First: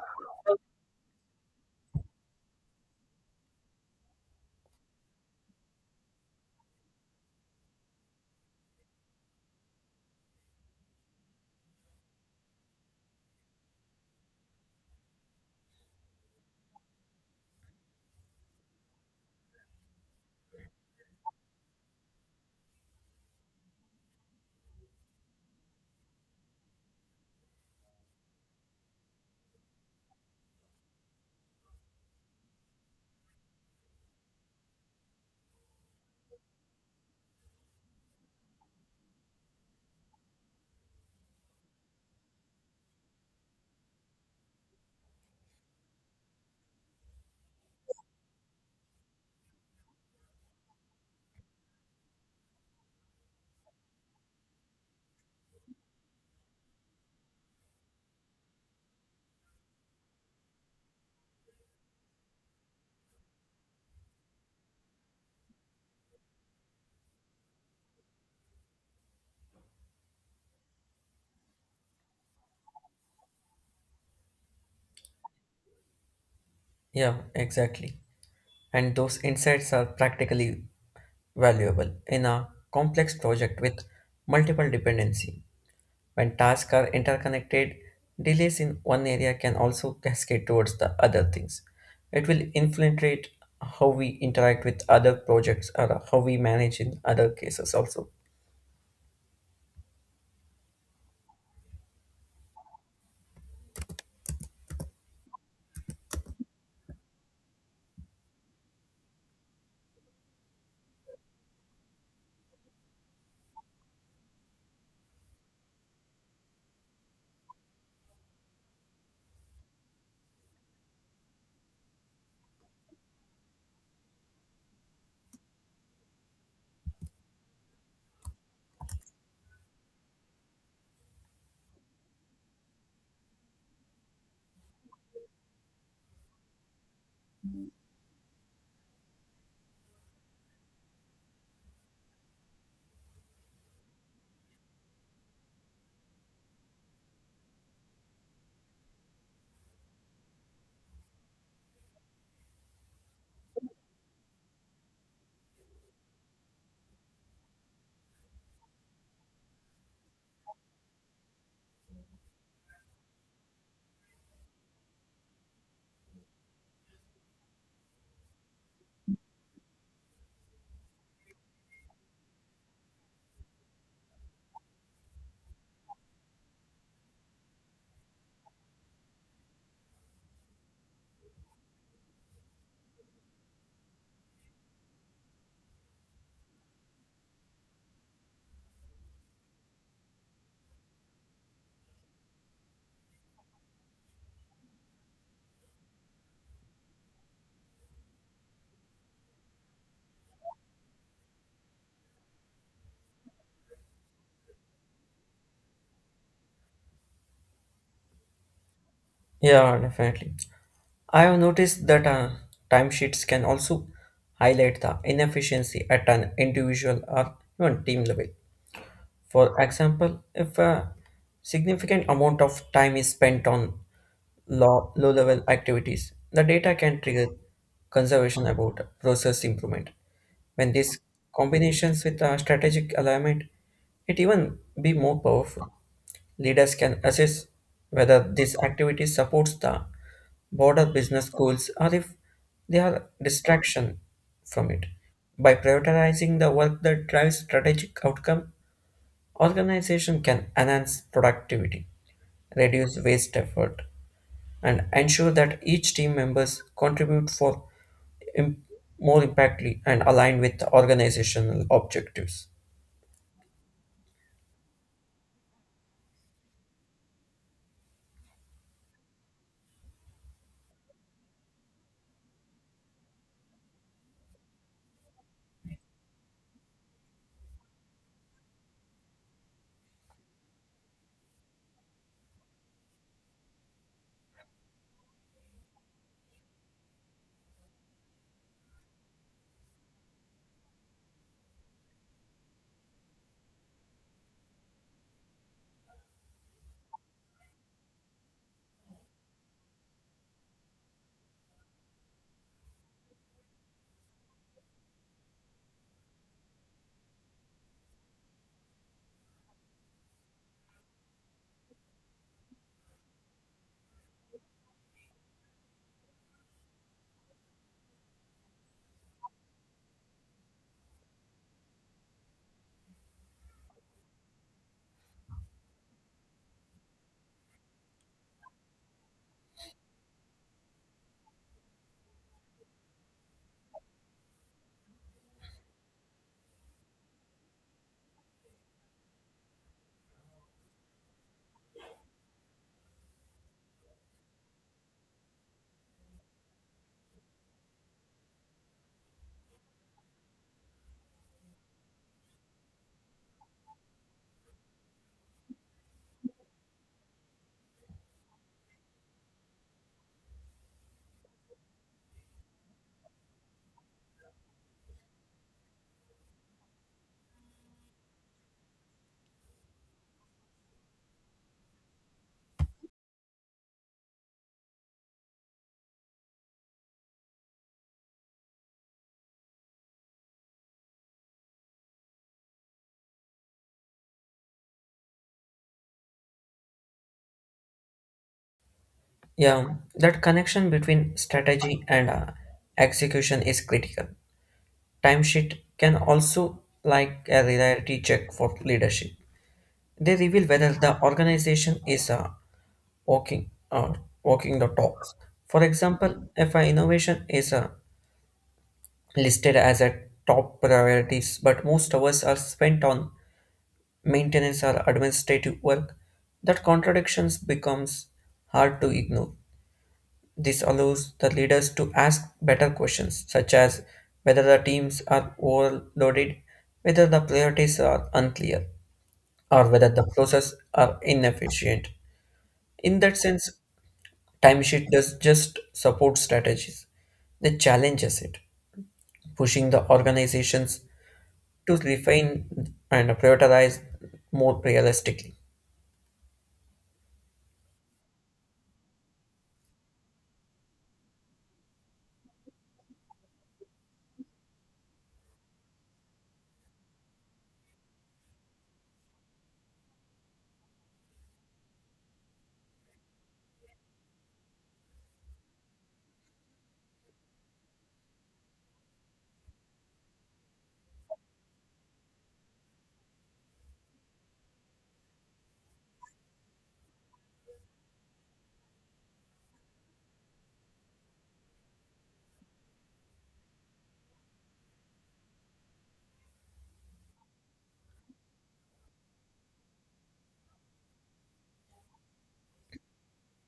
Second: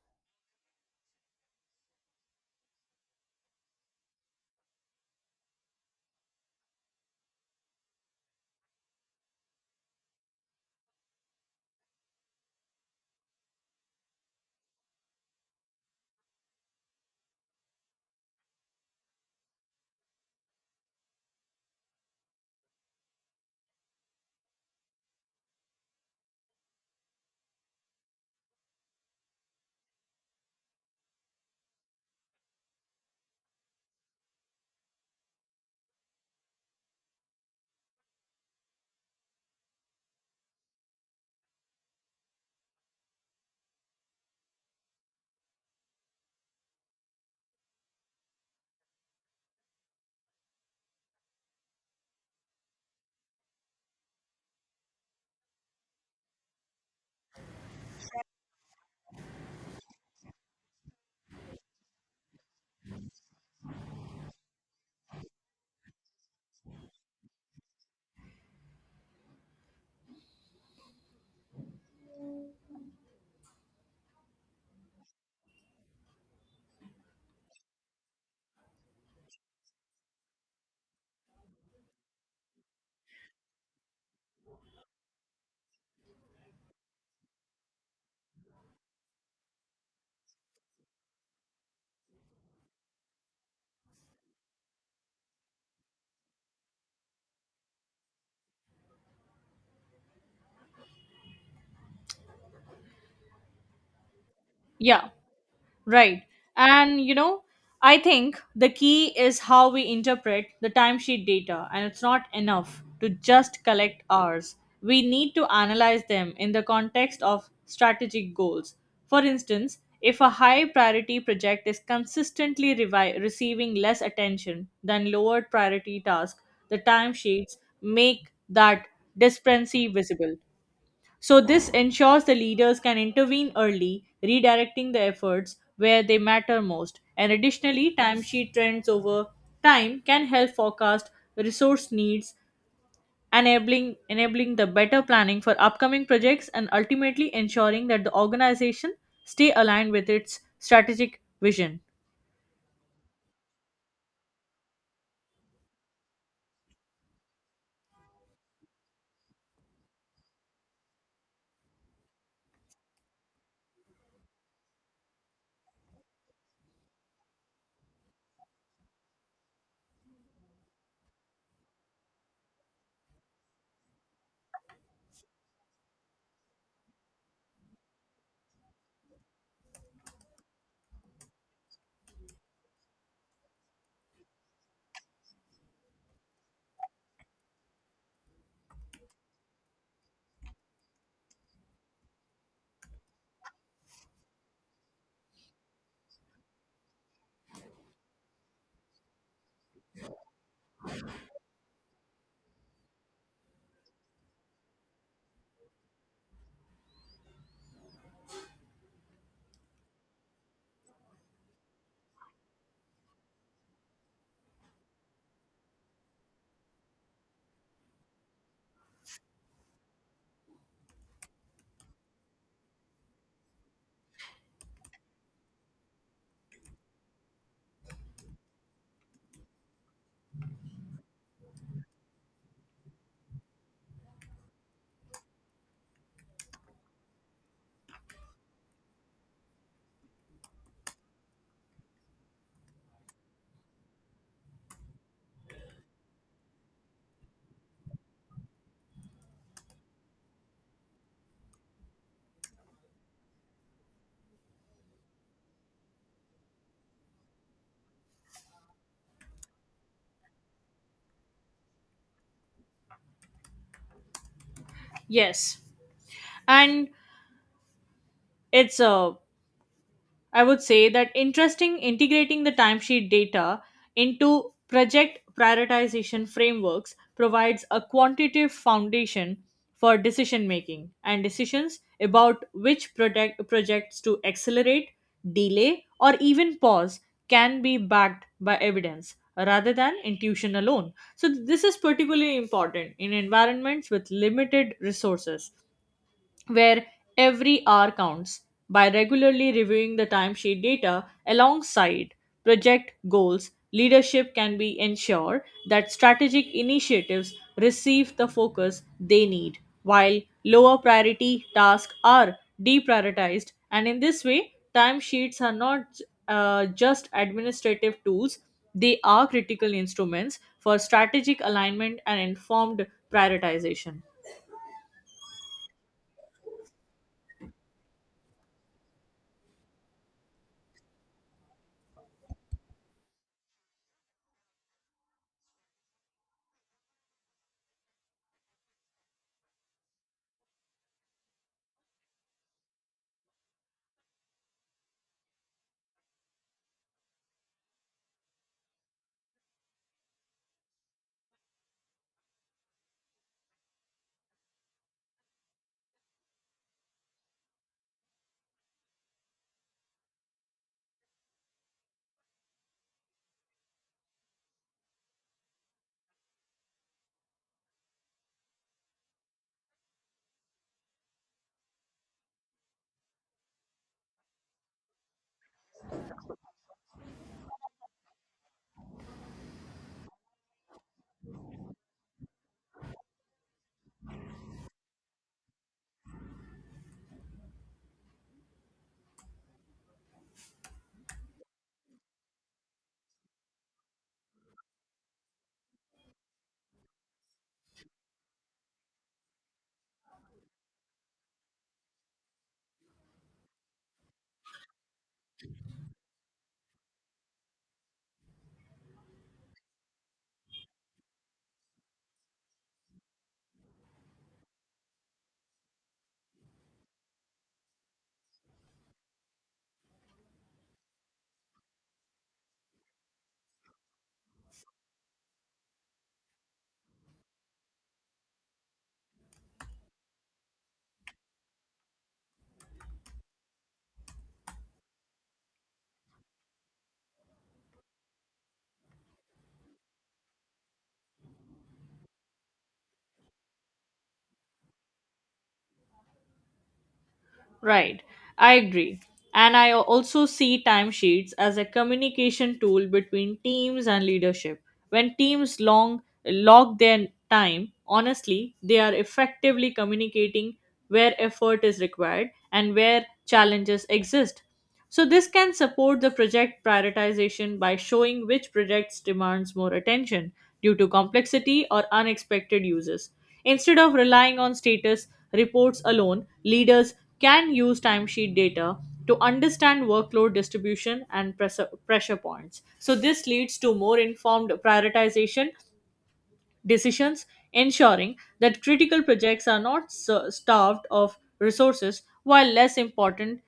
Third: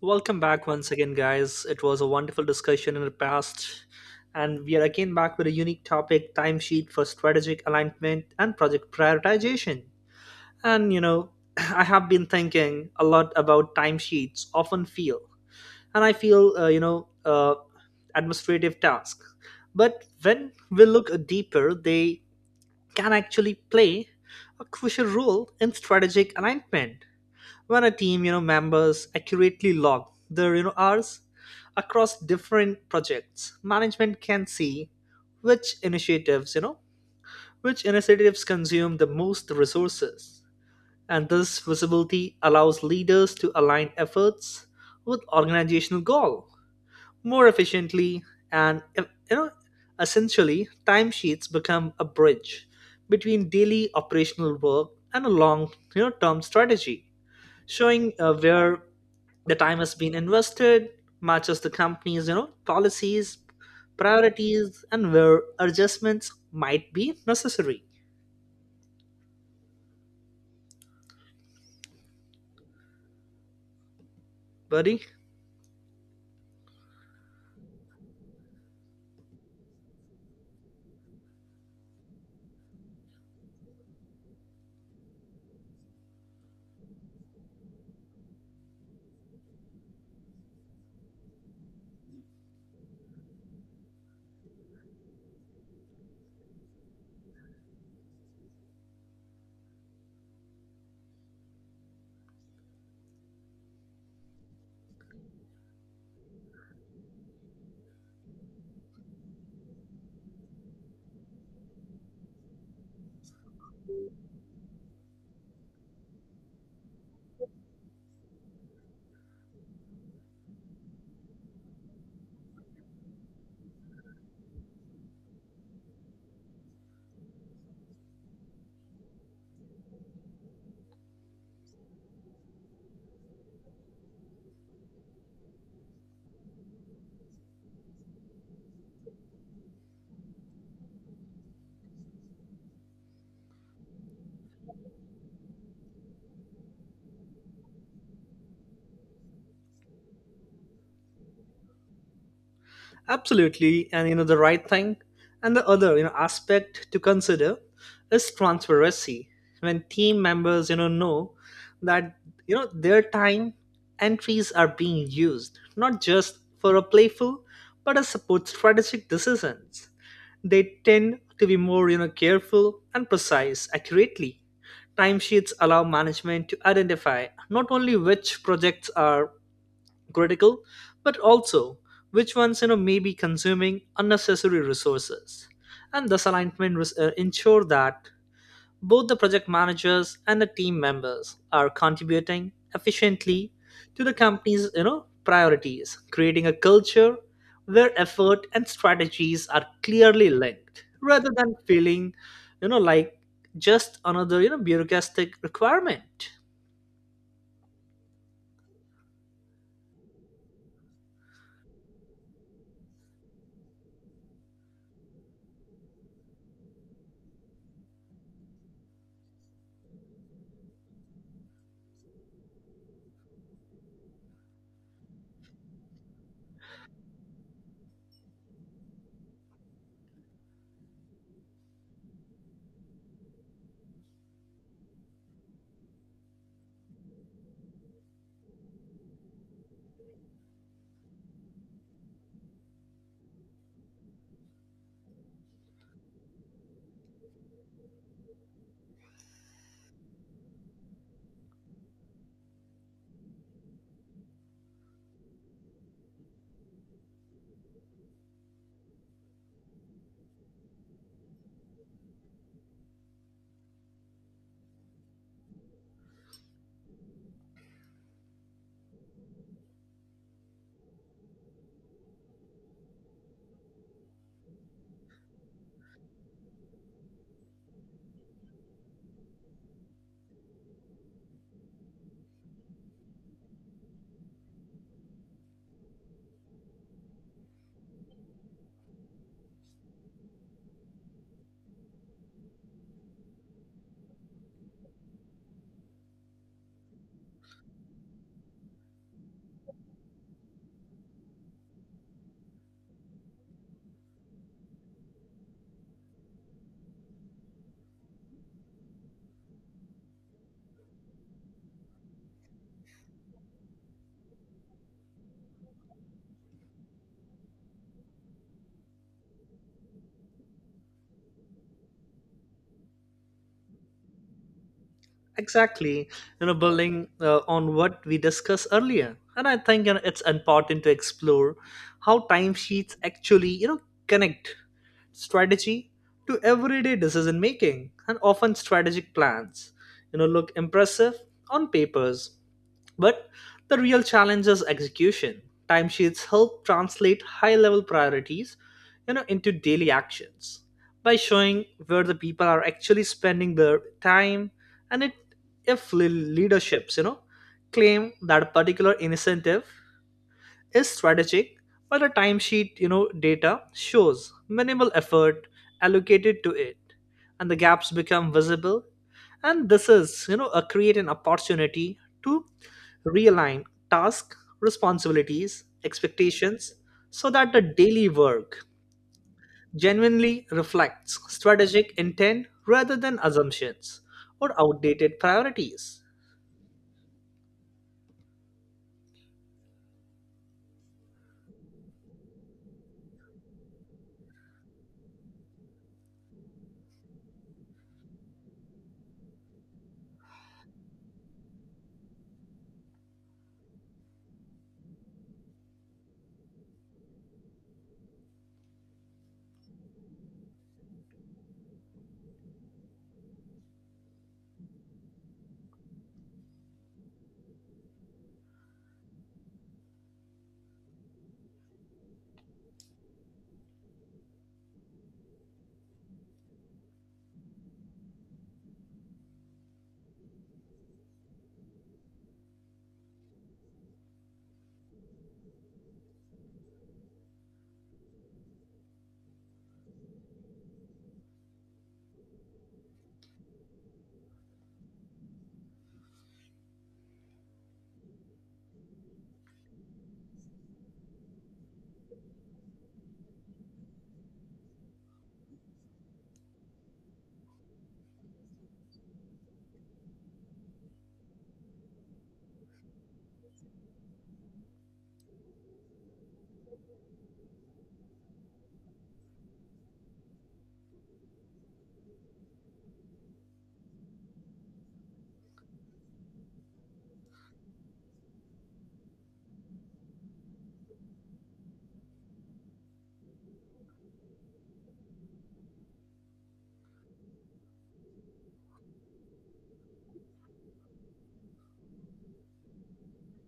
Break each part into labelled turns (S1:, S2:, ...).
S1: Welcome back once again, guys. It was a wonderful discussion in the past, and we are again back with a unique topic timesheet for strategic alignment and project prioritization. And you know, I have been thinking a lot about timesheets, often feel, and I feel, administrative tasks. But when we look deeper, they can actually play a crucial role in strategic alignment when a team members accurately log their hours across different projects management can see which initiatives which initiatives consume the most resources, and this visibility allows leaders to align efforts with organizational goal more efficiently. And you know essentially, timesheets become a bridge between daily operational work and a long term strategy, showing where the time has been invested matches the company's policies, priorities, and where adjustments might be necessary, buddy.
S2: Yeah, exactly. And those insights are practically valuable in a complex project with multiple dependency. When tasks are interconnected, delays in one area can also cascade towards the other things. It will infiltrate how we interact with other projects or how we manage in other cases also.
S3: Yeah, right. And you know, I think the key is how we interpret the timesheet data, and it's not enough to just collect hours. We need to analyze them in the context of strategic goals. For instance, if a high priority project is consistently receiving less attention than lower priority tasks, the timesheets make that disparity visible. So, this ensures the leaders can intervene early, redirecting the efforts where they matter most. And additionally, timesheet trends over time can help forecast resource needs, enabling the better planning for upcoming projects and ultimately ensuring that the organization stay aligned with its strategic vision.
S1: Absolutely, and you know the right thing, and the other aspect to consider is transparency. When team members know that, their time entries are being used not just for a playful but a support strategic decisions. They tend to be more, careful and precise accurately. Timesheets allow management to identify not only which projects are critical, but also which ones, may be consuming unnecessary resources. And this alignment ensure that both the project managers and the team members are contributing efficiently to the company's priorities, creating a culture where effort and strategies are clearly linked rather than feeling, like, just another, bureaucratic requirement.
S2: Yeah, definitely. I have noticed that timesheets can also highlight the inefficiency at an individual or even team level. For example, if a significant amount of time is spent on low level activities, the data can trigger conservation about process improvement. When this combinations with a strategic alignment, it even be more powerful. Leaders can assess whether this activity supports the broader business goals or if they are distraction from it. By prioritizing the work that drives strategic outcome, organization can enhance productivity, reduce waste effort, and ensure that each team members contribute for im- more impactly and align with organizational objectives.
S3: Yes. And it's a I would say that interesting integrating the timesheet data into project prioritization frameworks provides a quantitative foundation for decision making and decisions about which projects to accelerate, delay, or even pause can be backed by evidence rather than intuition alone. So, this is particularly important in environments with limited resources where every hour counts by regularly reviewing the timesheet data alongside project goals leadership can be ensured that strategic initiatives receive the focus they need while lower priority tasks are deprioritized, and in this way timesheets are not just administrative tools, they are critical instruments for strategic alignment and informed prioritization.
S1: Exactly, building on what we discussed earlier, and I think, it's important to explore how timesheets actually, connect strategy to everyday decision making. And often strategic plans, look impressive on papers, but the real challenge is execution. Timesheets help translate high level priorities, into daily actions by showing where the people are actually spending their time. And it, if leaderships, claim that a particular initiative is strategic, while the timesheet, data shows minimal effort allocated to it, and the gaps become visible. And this is, a create an opportunity to realign task, responsibilities, expectations, so that the daily work genuinely reflects strategic intent rather than assumptions or outdated priorities.
S2: Yeah, that connection between strategy and execution is critical. Timesheet can also like a reality check for leadership. They reveal whether the organization is walking walking the talks. For example, if an innovation is listed as a top priorities, but most hours are spent on maintenance or administrative work, that contradictions becomes hard to ignore. This allows the leaders to ask better questions, such as whether the teams are overloaded, whether the priorities are unclear, or whether the process are inefficient. In that sense, timesheet does just support strategies. They challenges it, pushing the organizations to refine and prioritize more realistically.
S3: Right, I agree. And I also see timesheets as a communication tool between teams and leadership. When teams long log their time, honestly, they are effectively communicating where effort is required, and where challenges exist. So, this can support the project prioritization by showing which projects demands more attention due to complexity or unexpected uses. Instead of relying on status reports alone, leaders can use timesheet data to understand workload distribution and pressure points. So, this leads to more informed prioritization decisions, ensuring that critical projects are not starved of resources while less important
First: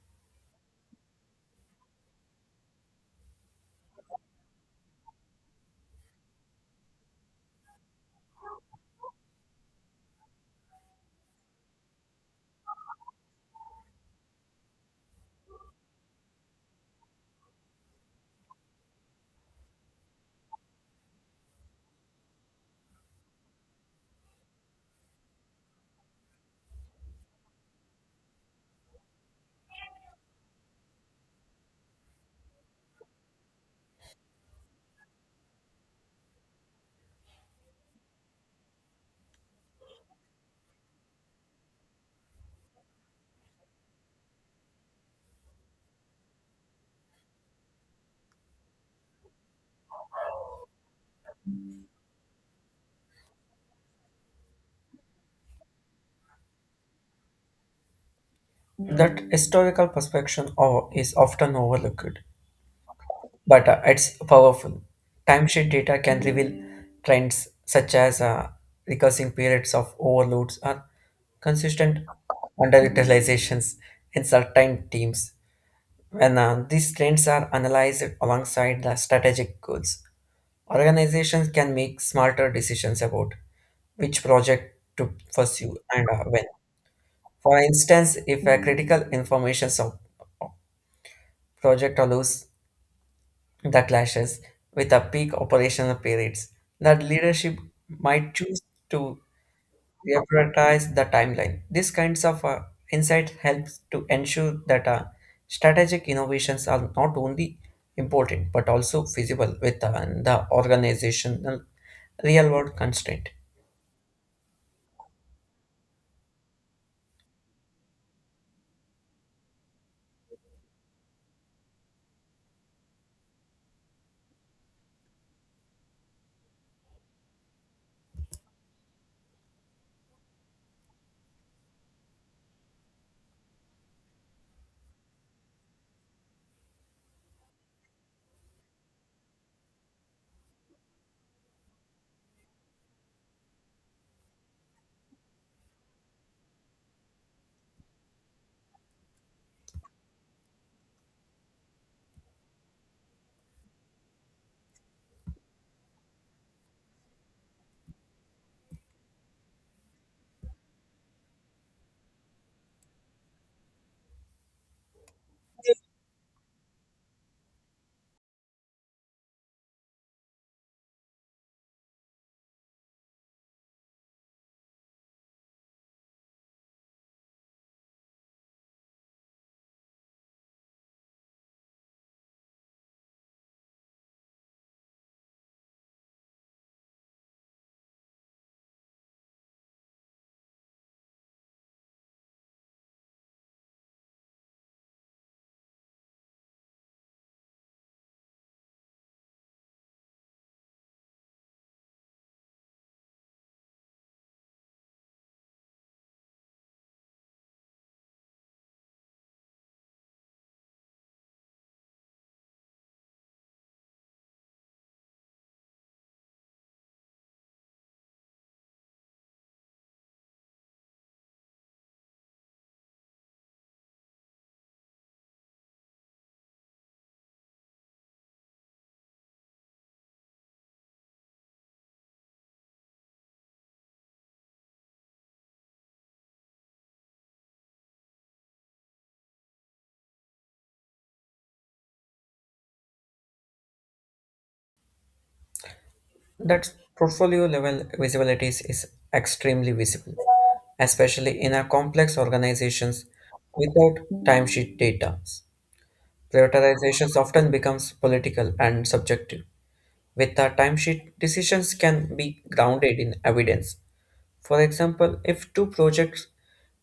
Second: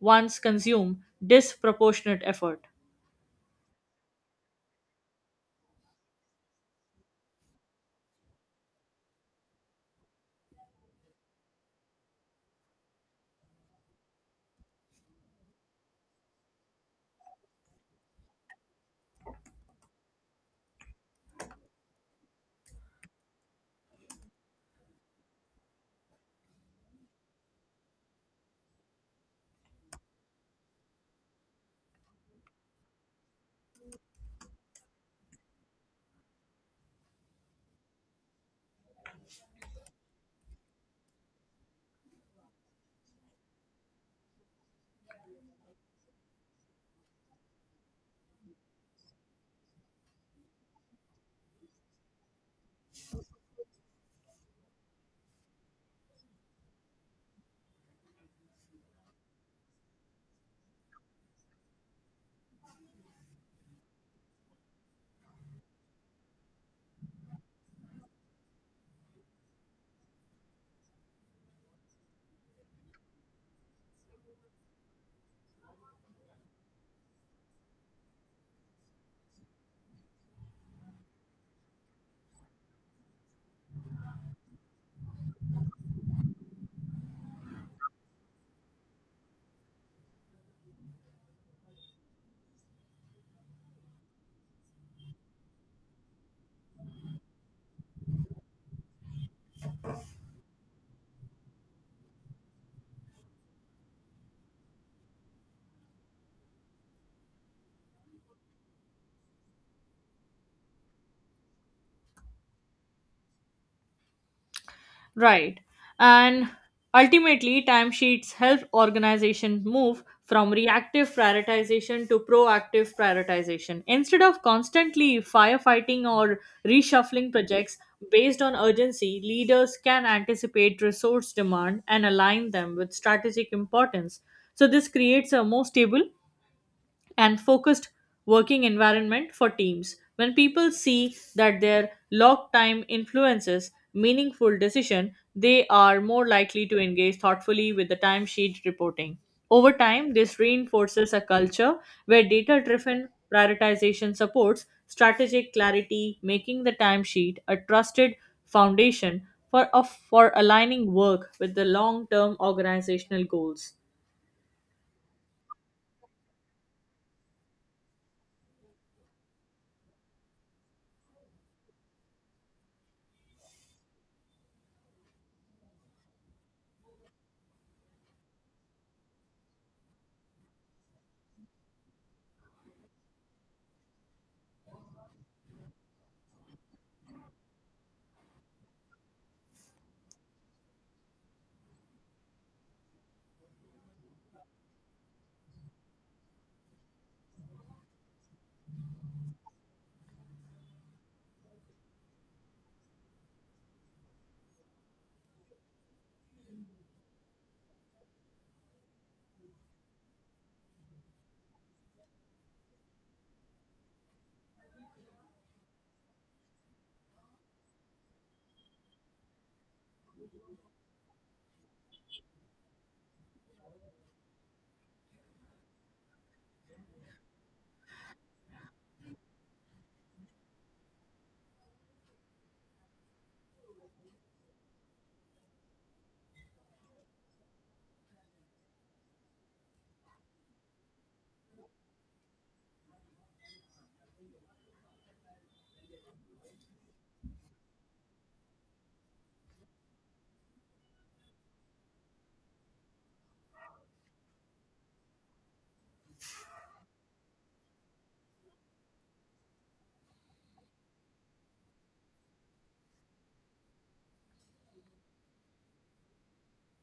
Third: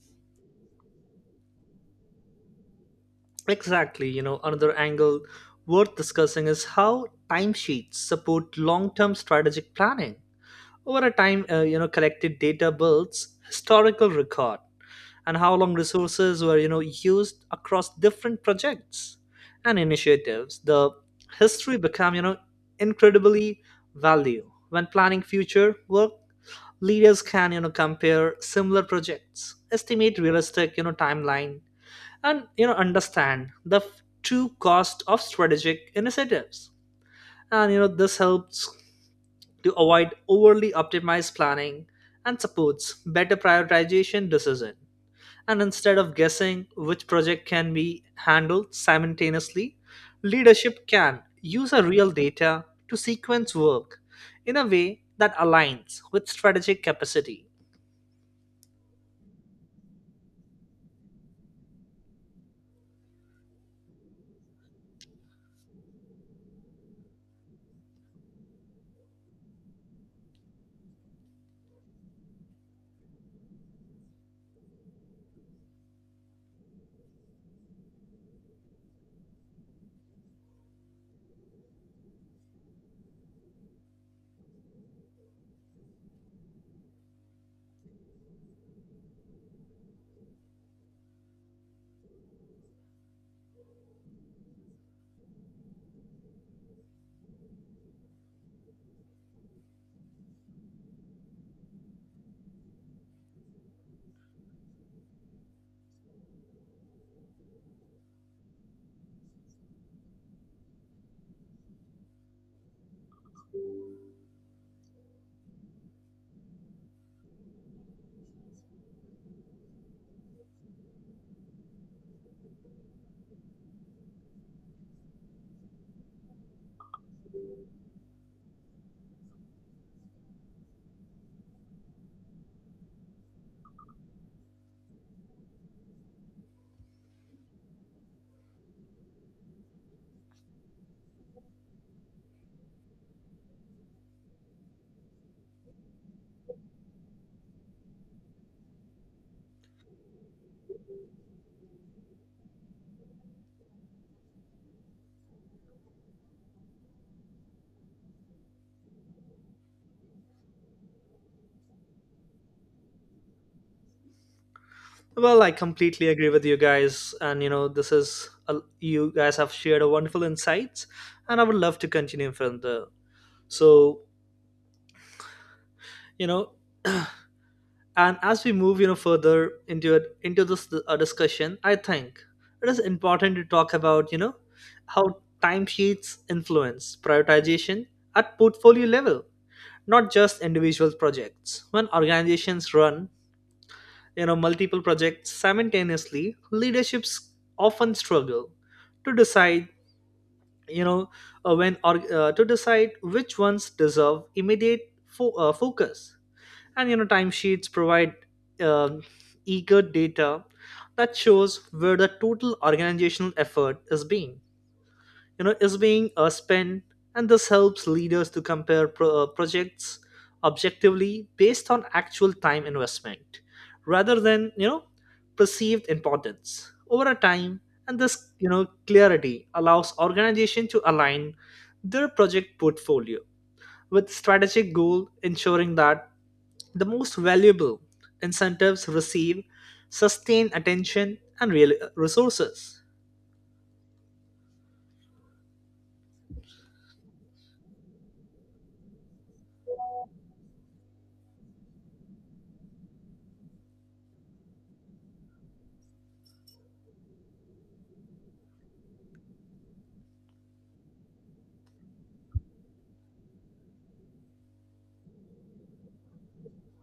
S3: ones consume disproportionate effort.
S1: Exactly, another angle worth discussing is how timesheets support long-term strategic planning. Over a time, collected data builds historical record and how long resources were, used across different projects and initiatives. The history become, incredibly valuable when planning future work. Leaders can compare similar projects, estimate realistic timeline, and understand the true cost of strategic initiatives. And you know this helps to avoid overly optimized planning and supports better prioritization decision. And instead of guessing which project can be handled simultaneously, leadership can use a real data to sequence work in a way that aligns with strategic capacity.
S2: That historical perspective is often overlooked, but it's powerful. Timesheet data can reveal trends such as recurring periods of overloads or consistent underutilizations in certain teams when these trends are analyzed alongside the strategic goals. Organizations can make smarter decisions about which project to pursue and when. For instance, if a critical information sub project allows the clashes with a peak operational periods, that leadership might choose to prioritize the timeline. These kinds of insight helps to ensure that strategic innovations are not only important but also feasible within the organizational real-world constraint.
S3: Right. And ultimately, timesheets help organization move from reactive prioritization to proactive prioritization. Instead of constantly firefighting or reshuffling projects based on urgency, leaders can anticipate resource demand and align them with strategic importance. So, this creates a more stable and focused working environment for teams. When people see that their log time influences meaningful decision, they are more likely to engage thoughtfully with the timesheet reporting. Over time, this reinforces a culture where data driven prioritization supports strategic clarity, making the timesheet a trusted foundation for aligning work with the long term organizational goals.
S1: Well, I completely agree with you guys, and this is a, you guys have shared a wonderful insights, and I would love to continue further. So, you know, and as we move, further into it, into this discussion, I think it is important to talk about, how timesheets influence prioritization at portfolio level, not just individual projects. When organizations run multiple projects simultaneously, leaderships often struggle to decide, you know when or to decide which ones deserve immediate focus. And you know timesheets provide, um, eager data that shows where the total organizational effort is being, spent, and this helps leaders to compare projects objectively based on actual time investment rather than, perceived importance over a time. And this you know clarity allows organization to align their project portfolio with strategic goal, ensuring that the most valuable incentives receive sustained attention and real, resources.
S2: That portfolio level visibility is extremely visible, especially in our complex organizations without timesheet data. Prioritization often becomes political and subjective. With a timesheet, decisions can be grounded in evidence. For example, if two projects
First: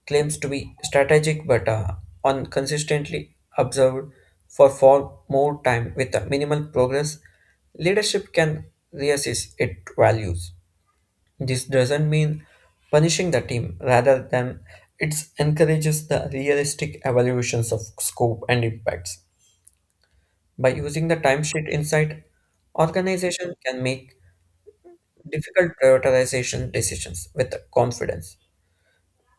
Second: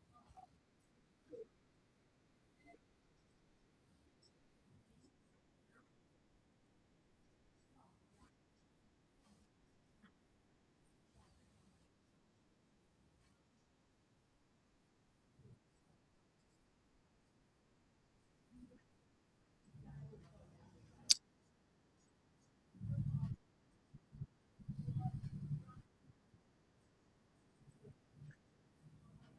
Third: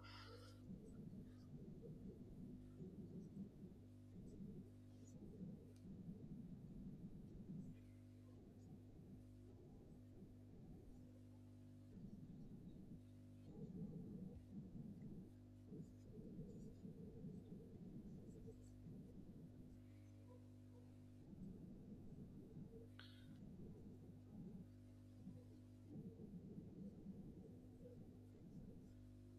S2: claims to be strategic but are inconsistently observed for far more time with minimal progress, leadership can reassess its values. This doesn't mean punishing the team, rather than it encourages the realistic evaluations of scope and impacts. By using the timesheet insight, organization can make difficult prioritization decisions with confidence,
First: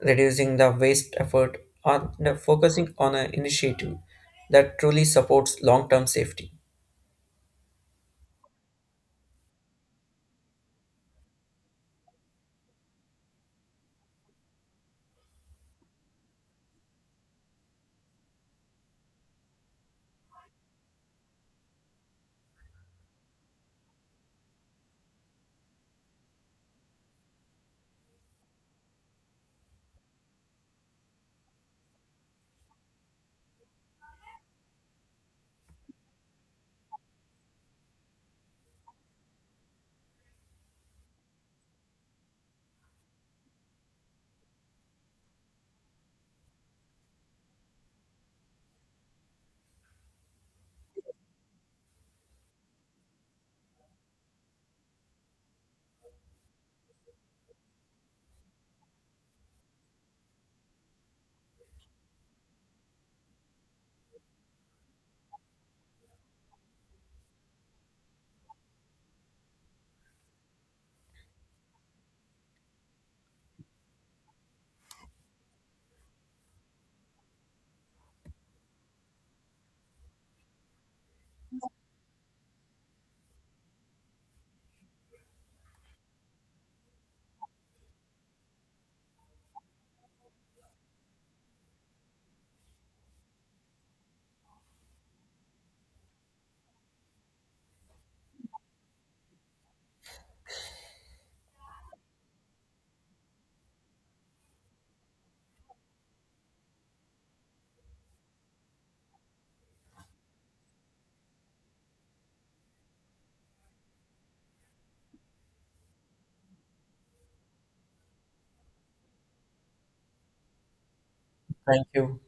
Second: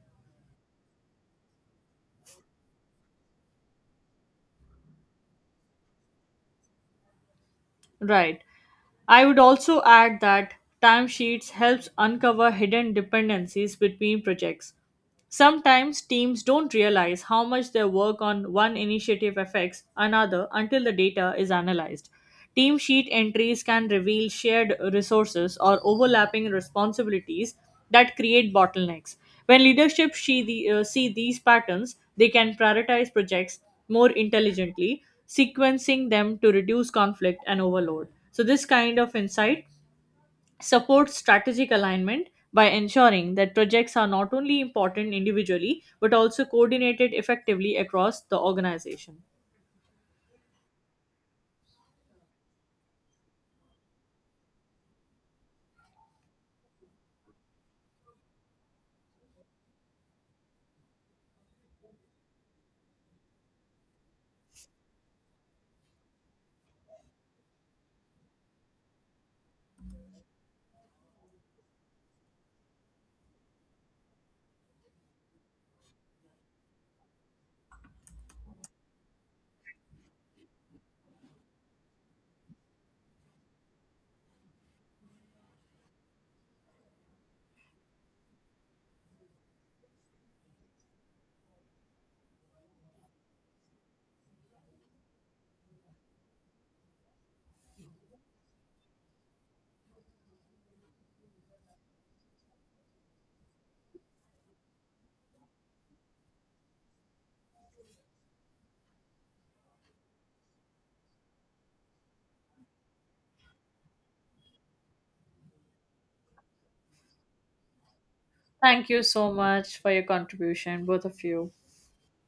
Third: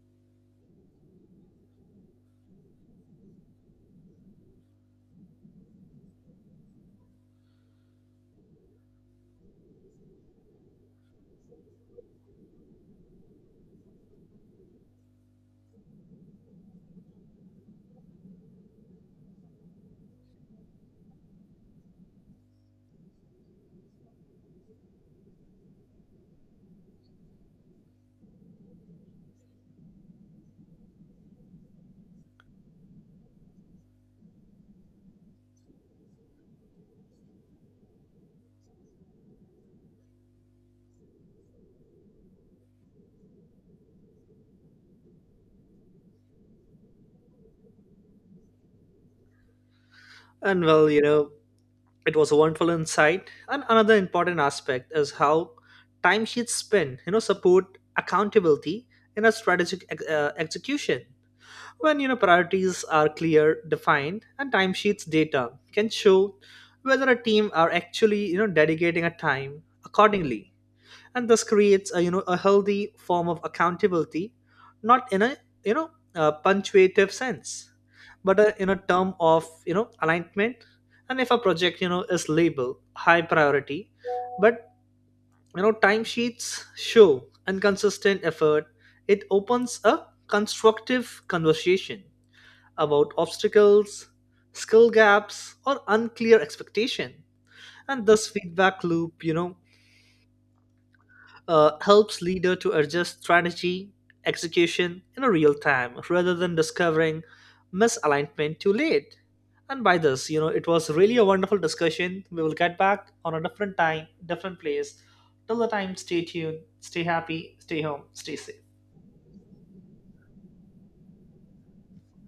S2: reducing the waste effort on the focusing on an initiative that truly supports long-term safety.
S3: Right. I would also add that timesheets helps uncover hidden dependencies between projects. Sometimes teams don't realize how much their work on one initiative affects another until the data is analyzed. Team sheet entries can reveal shared resources or overlapping responsibilities that create bottlenecks. When leadership see these patterns, they can prioritize projects more intelligently sequencing them to reduce conflict and overload. So, this kind of insight supports strategic alignment by ensuring that projects are not only important individually but also coordinated effectively across the organization.
S1: And well, it was a wonderful insight, and another important aspect is how timesheets spend, support accountability in a strategic execution. When, priorities are clear defined, and timesheets data can show whether a team are actually, dedicating a time accordingly. And this creates a, a healthy form of accountability, not in a, you know a punctuative sense, but a, in a term of, alignment. And if a project, is labeled high priority, but, timesheets show inconsistent effort, it opens a constructive conversation about obstacles, skill gaps, or unclear expectation. And this feedback loop, helps leader to adjust strategy execution in a real time rather than discovering misalignment too late. And by this, it was really a wonderful discussion. We will get back on a different time, different place. Till the time, stay tuned, stay happy, stay home, stay safe.
S3: Thank you so much for your contribution, both of you.
S2: Thank you.